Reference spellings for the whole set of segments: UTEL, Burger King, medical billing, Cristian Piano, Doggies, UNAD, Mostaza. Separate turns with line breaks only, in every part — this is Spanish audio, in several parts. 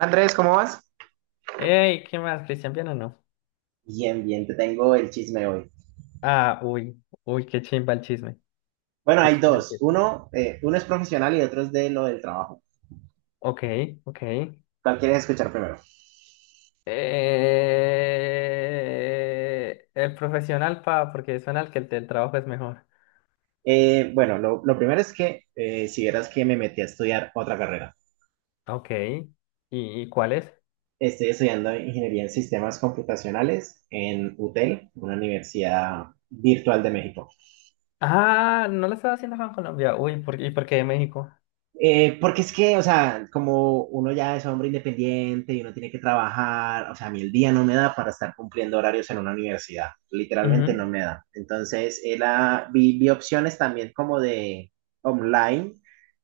Andrés, ¿cómo vas?
Ey, ¿qué más? ¿Cristian Piano no?
Bien, bien, te tengo el chisme hoy.
Ah, uy, uy, qué chimba el chisme.
Bueno,
Qué
hay
chimba el
dos.
chisme.
Uno, uno es profesional y otro es de lo del trabajo.
Ok, ok.
¿Cuál quieres escuchar primero?
El profesional, pa, porque suena al que el del trabajo es mejor.
Bueno, lo primero es que si vieras que me metí a estudiar otra carrera.
Ok. ¿Y cuál es?
Estoy estudiando ingeniería en sistemas computacionales en UTEL, una universidad virtual de México.
Ah, no lo estaba haciendo acá en Colombia. Uy, ¿y por qué de México?
Porque es que, o sea, como uno ya es hombre independiente y uno tiene que trabajar, o sea, a mí el día no me da para estar cumpliendo horarios en una universidad, literalmente
Ujú,
no me da. Entonces, era, vi opciones también como de online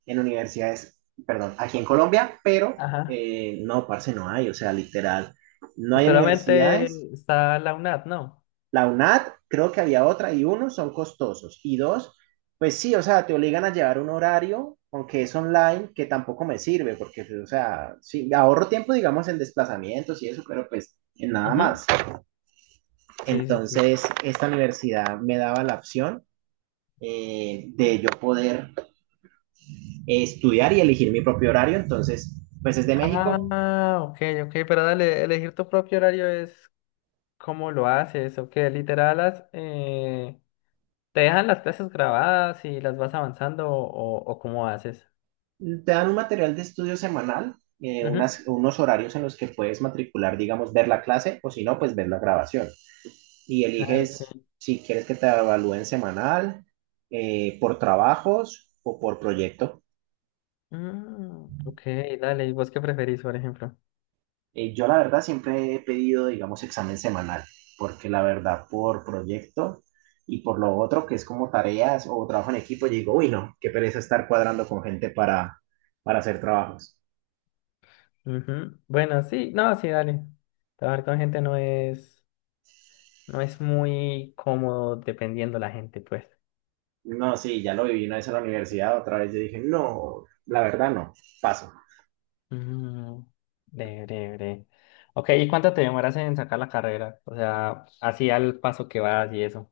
en universidades, perdón, aquí en Colombia, pero
ajá.
no, parce, no hay, o sea, literal, no hay universidades
Solamente está la UNAD, ¿no?
la UNAD, creo que había otra, y uno, son costosos. Y dos, pues sí, o sea, te obligan a llevar un horario, aunque es online, que tampoco me sirve, porque, o sea, sí, ahorro tiempo, digamos, en desplazamientos y eso, pero pues en nada
Ujú,
más.
sí, sí, sí.
Entonces, esta universidad me daba la opción de yo poder estudiar y elegir mi propio horario. Entonces, pues desde México
Ah, ok, ok, pero dale, elegir tu propio horario es. ¿Cómo lo haces? ¿O qué? Literal, ¿te dejan las clases grabadas y las vas avanzando o cómo haces?
te dan un material de estudio semanal,
Ujú.
unos horarios en los que puedes matricular, digamos, ver la clase o si no, pues ver la grabación. Y
Ah, ok.
eliges si quieres que te evalúen semanal, por trabajos o por proyecto.
Mm, ok, dale. ¿Y vos qué preferís, por ejemplo?
Yo la verdad siempre he pedido, digamos, examen semanal, porque la verdad por proyecto y por lo otro que es como tareas o trabajo en equipo, yo digo, uy, no, qué pereza estar cuadrando con gente para hacer trabajos.
Ujú. Bueno, sí, no, sí, dale. Trabajar con gente no es muy cómodo dependiendo la gente, pues.
No, sí, ya lo viví una vez en la universidad, otra vez yo dije, no, la verdad no, paso.
Mm, breve, breve, breve. Ok, ¿y cuánto te demoras en sacar la carrera? O sea, así al paso que vas y eso.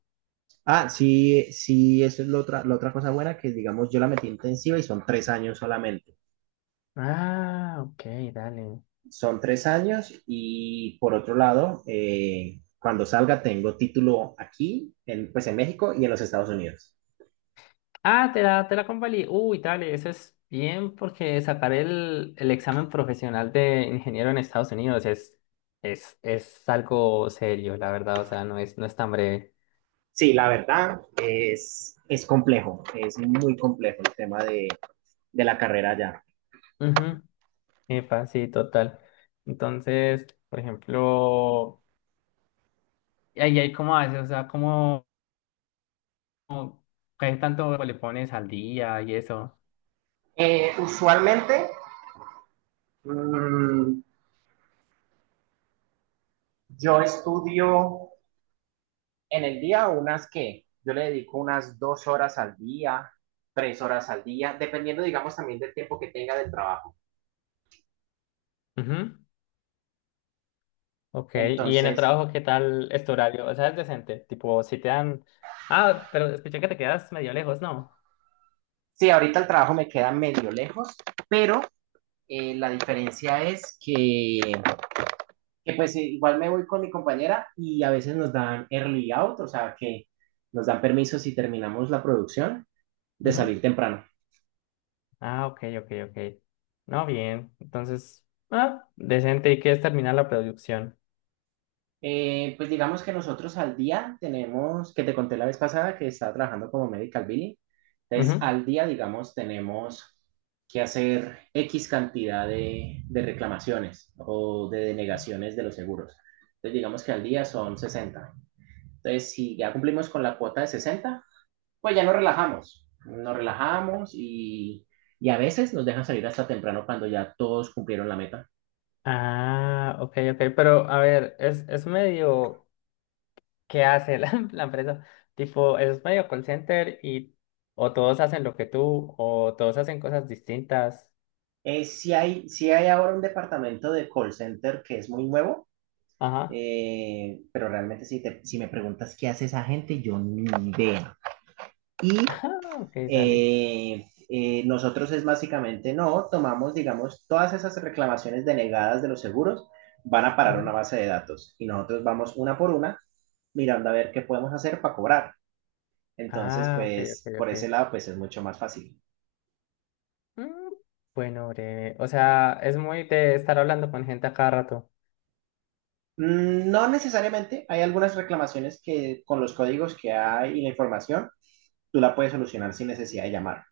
Ah, sí, sí, eso es la otra cosa buena que, digamos, yo la metí intensiva y son tres años solamente.
Ah, ok, dale.
Son tres años y por otro lado, cuando salga tengo título aquí, en, pues en México y en los Estados Unidos.
Ah, te la convalí. Uy, dale, eso es bien porque sacar el examen profesional de ingeniero en Estados Unidos es algo serio, la verdad. O sea, no es tan breve.
Sí, la verdad es complejo, es muy complejo el tema de la carrera allá.
Ujú. Epa, sí, total. Entonces, por ejemplo, ¿y ahí cómo haces? O sea, ¿qué tanto le pones al día y eso?
Usualmente mm, yo estudio en el día unas que yo le dedico unas dos horas al día, tres horas al día, dependiendo, digamos, también del tiempo que tenga del trabajo.
Ujú. Ok, y en el
Entonces,
trabajo, ¿qué tal es tu horario? O sea, es decente. Tipo, si te dan. Ah, pero escuché que te quedas medio lejos, ¿no?
sí, ahorita el trabajo me queda medio lejos, pero la diferencia es que, pues igual me voy con mi compañera y a veces nos dan early out, o sea que nos dan permiso si terminamos la producción de salir temprano.
Ah, ok, ok, ok. No, bien. Entonces, decente. ¿Y qué es terminar la producción?
Pues digamos que nosotros al día tenemos, que te conté la vez pasada que estaba trabajando como medical billing, entonces
Ujú.
al día, digamos, tenemos que hacer X cantidad de reclamaciones o de denegaciones de los seguros. Entonces digamos que al día son 60. Entonces si ya cumplimos con la cuota de 60, pues ya nos relajamos y a veces nos dejan salir hasta temprano cuando ya todos cumplieron la meta.
Ah, ok, ok. Pero, a ver, es medio. ¿Qué hace la empresa? Tipo, es medio call center o todos hacen lo que tú o todos hacen cosas distintas.
Sí hay, sí hay ahora un departamento de call center que es muy nuevo,
Ajá.
pero realmente si, si me preguntas qué hace esa gente, yo ni idea. Y
Ah, ok, dale.
nosotros es básicamente, no, tomamos, digamos, todas esas reclamaciones denegadas de los seguros van a parar
Ujú.
una base de datos y nosotros vamos una por una mirando a ver qué podemos hacer para cobrar. Entonces,
Ah, ok, ok,
pues por ese
ok.
lado, pues es mucho más fácil.
Mm, bueno, breve. O sea, es muy de estar hablando con gente a cada rato.
Mm, no necesariamente, hay algunas reclamaciones que con los códigos que hay y la información, tú la puedes solucionar sin necesidad de llamar.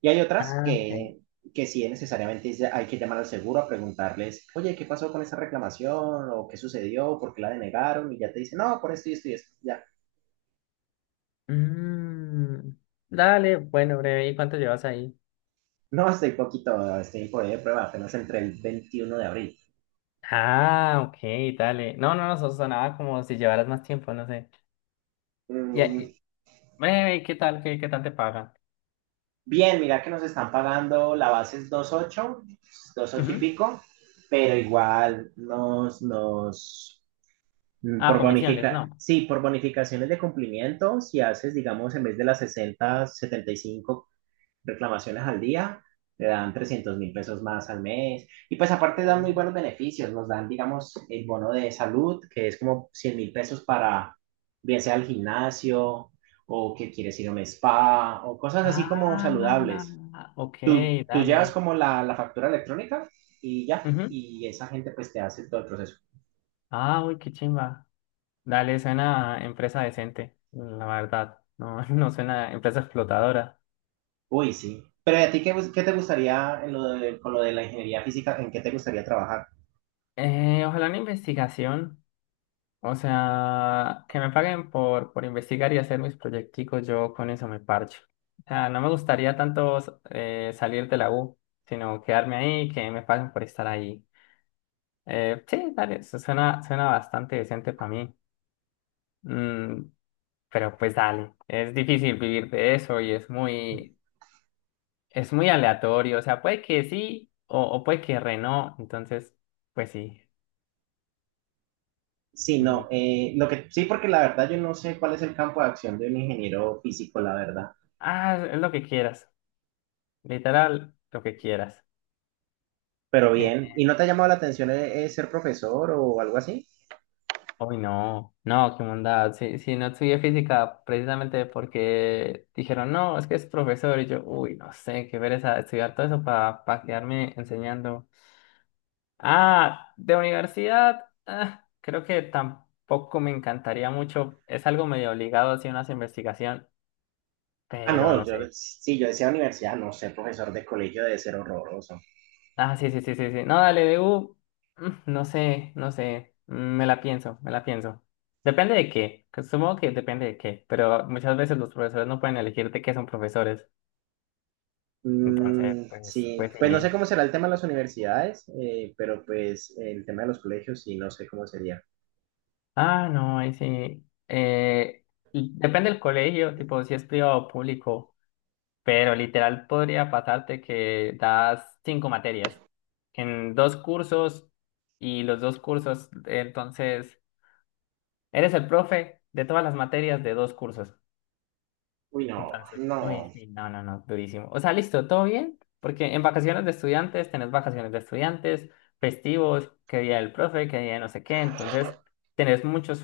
Y hay otras
Ah, ok.
que sí necesariamente hay que llamar al seguro a preguntarles, oye, ¿qué pasó con esa reclamación? ¿O qué sucedió? ¿Por qué la denegaron? Y ya te dicen, no, por esto y esto y esto. Ya.
Mm, dale, bueno, breve, ¿y cuánto llevas ahí?
No, estoy poquito, estoy en poder de prueba, apenas entre el 21 de abril.
Ah, ok, dale. No, no, no, eso sonaba como si llevaras más tiempo, no sé. Ya,
Mm,
breve, ¿qué tal? ¿Qué tal te pagan?
bien, mira que nos están pagando, la base es 2.8, ocho y
Ujú.
pico, pero igual nos, nos, mm,
Ah,
por
comisiones, no.
sí, por bonificaciones de cumplimiento, si haces, digamos, en vez de las 60 75 reclamaciones al día, te dan 300.000 pesos más al mes. Y pues aparte dan
Oh.
muy buenos beneficios, nos dan, digamos, el bono de salud, que es como 100.000 pesos para, bien sea al gimnasio o que quieres ir a un spa o cosas así como
Ah,
saludables.
ok,
Tú llevas
dale.
como la factura electrónica y ya,
Ujú.
y esa gente pues te hace todo el proceso.
Ah, uy, qué chimba. Dale, suena a empresa decente, la verdad. No, no suena a empresa explotadora.
Uy, sí. Pero ¿y a ti qué, qué te gustaría en lo con lo de la ingeniería física, en qué te gustaría trabajar?
Ojalá una investigación. O sea, que me paguen por investigar y hacer mis proyecticos, yo con eso me parcho. O sea, no me gustaría tanto salir de la U, sino quedarme ahí, que me paguen por estar ahí. Sí, dale, eso suena bastante decente para mí. Mm, pero pues dale, es difícil vivir de eso y es muy aleatorio. O sea, puede que sí o puede que re no. Entonces, pues sí.
Sí, no,
Y-
lo que, sí, porque la verdad yo no sé cuál es el campo de acción de un ingeniero físico, la verdad.
es lo que quieras. Literal, lo que quieras.
Pero bien, ¿y no te ha llamado la atención ser profesor o algo así?
Uy, no, no, qué mundad. Sí, sí, no estudié física precisamente porque dijeron, no, es que es profesor. Y yo, uy, no sé, qué pereza estudiar todo eso para quedarme enseñando. Ah, de universidad, creo que tampoco me encantaría mucho. Es algo medio obligado hacia una investigación,
Ah,
pero
no,
no
yo
sé.
sí, yo decía universidad, no, ser profesor de colegio debe ser horroroso.
Ah, sí, sí, sí, sí, sí. No, dale, DU. No sé, no sé. Me la pienso, me la pienso. Depende de qué. Que Supongo que depende de qué. Pero muchas veces los profesores no pueden elegir de qué son profesores. Entonces,
Mm,
pues,
sí,
pues
pues no sé
sí.
cómo será el tema de las universidades, pero pues el tema de los colegios sí, no sé cómo sería.
Ah, no, ahí sí. Y depende del colegio, tipo, si es privado o público. Pero literal podría pasarte que das cinco materias en dos cursos y los dos cursos, entonces. Eres el profe de todas las materias de dos cursos.
Uy, no,
Entonces, uy,
no,
sí, no, no, no, durísimo. O sea, listo, todo bien, porque en vacaciones de estudiantes tenés vacaciones de estudiantes, festivos, qué día del profe, qué día de no sé qué. Entonces, tenés muchos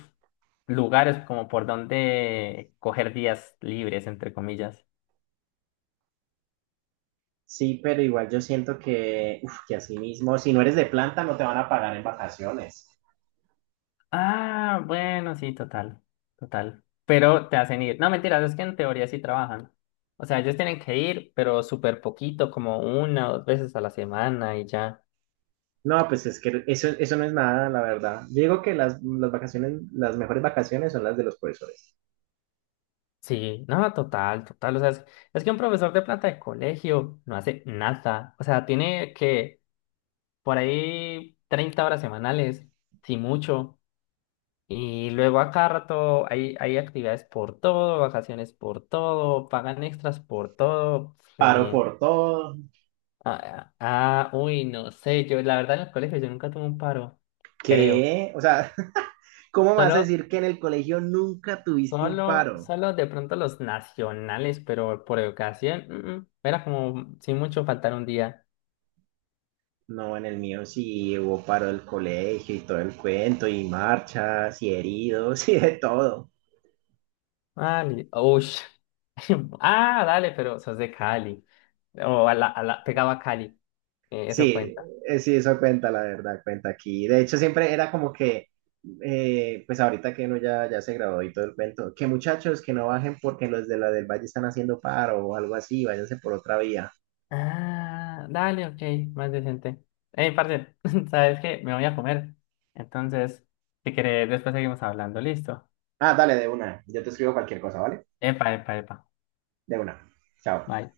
lugares como por donde coger días libres, entre comillas.
sí, pero igual yo siento que, uf, que así mismo, si no eres de planta, no te van a pagar en vacaciones.
Ah, bueno, sí, total, total. Pero te hacen ir. No, mentiras, es que en teoría sí trabajan. O sea, ellos tienen que ir, pero súper poquito, como una o dos veces a la semana y ya.
No, pues es que eso no es nada, la verdad. Yo digo que las vacaciones, las mejores vacaciones son las de los profesores.
Sí, no, total, total. O sea, es que un profesor de planta de colegio no hace nada. O sea, tiene que por ahí 30 horas semanales, si mucho. Y luego a cada rato hay actividades por todo, vacaciones por todo, pagan extras por todo. Re
Paro
bien.
por todo.
Uy, no sé. Yo, la verdad, en el colegio yo nunca tuve un paro, creo.
¿Qué? O sea, ¿cómo vas a
Solo,
decir que en el colegio nunca tuviste un
solo,
paro?
solo de pronto los nacionales, pero por educación, era como sin mucho faltar un día.
No, en el mío sí hubo paro del colegio y todo el cuento, y marchas, y heridos, y de todo.
Ah, ush. Ah, dale, pero sos de Cali. O a la, pegaba a Cali. Eso
Sí,
cuenta.
sí, eso cuenta, la verdad, cuenta aquí. De hecho, siempre era como que, pues ahorita que uno ya, ya se graduó y todo el cuento, que muchachos que no bajen porque los de la del Valle están haciendo paro o algo así, váyanse por otra vía.
Ah, dale, ok, más decente. Hey, parce, ¿sabes qué? Me voy a comer. Entonces, si querés, después seguimos hablando. Listo.
Ah, dale, de una. Yo te escribo cualquier cosa, ¿vale?
Epa, epa, epa.
De una. Chao.
Bye.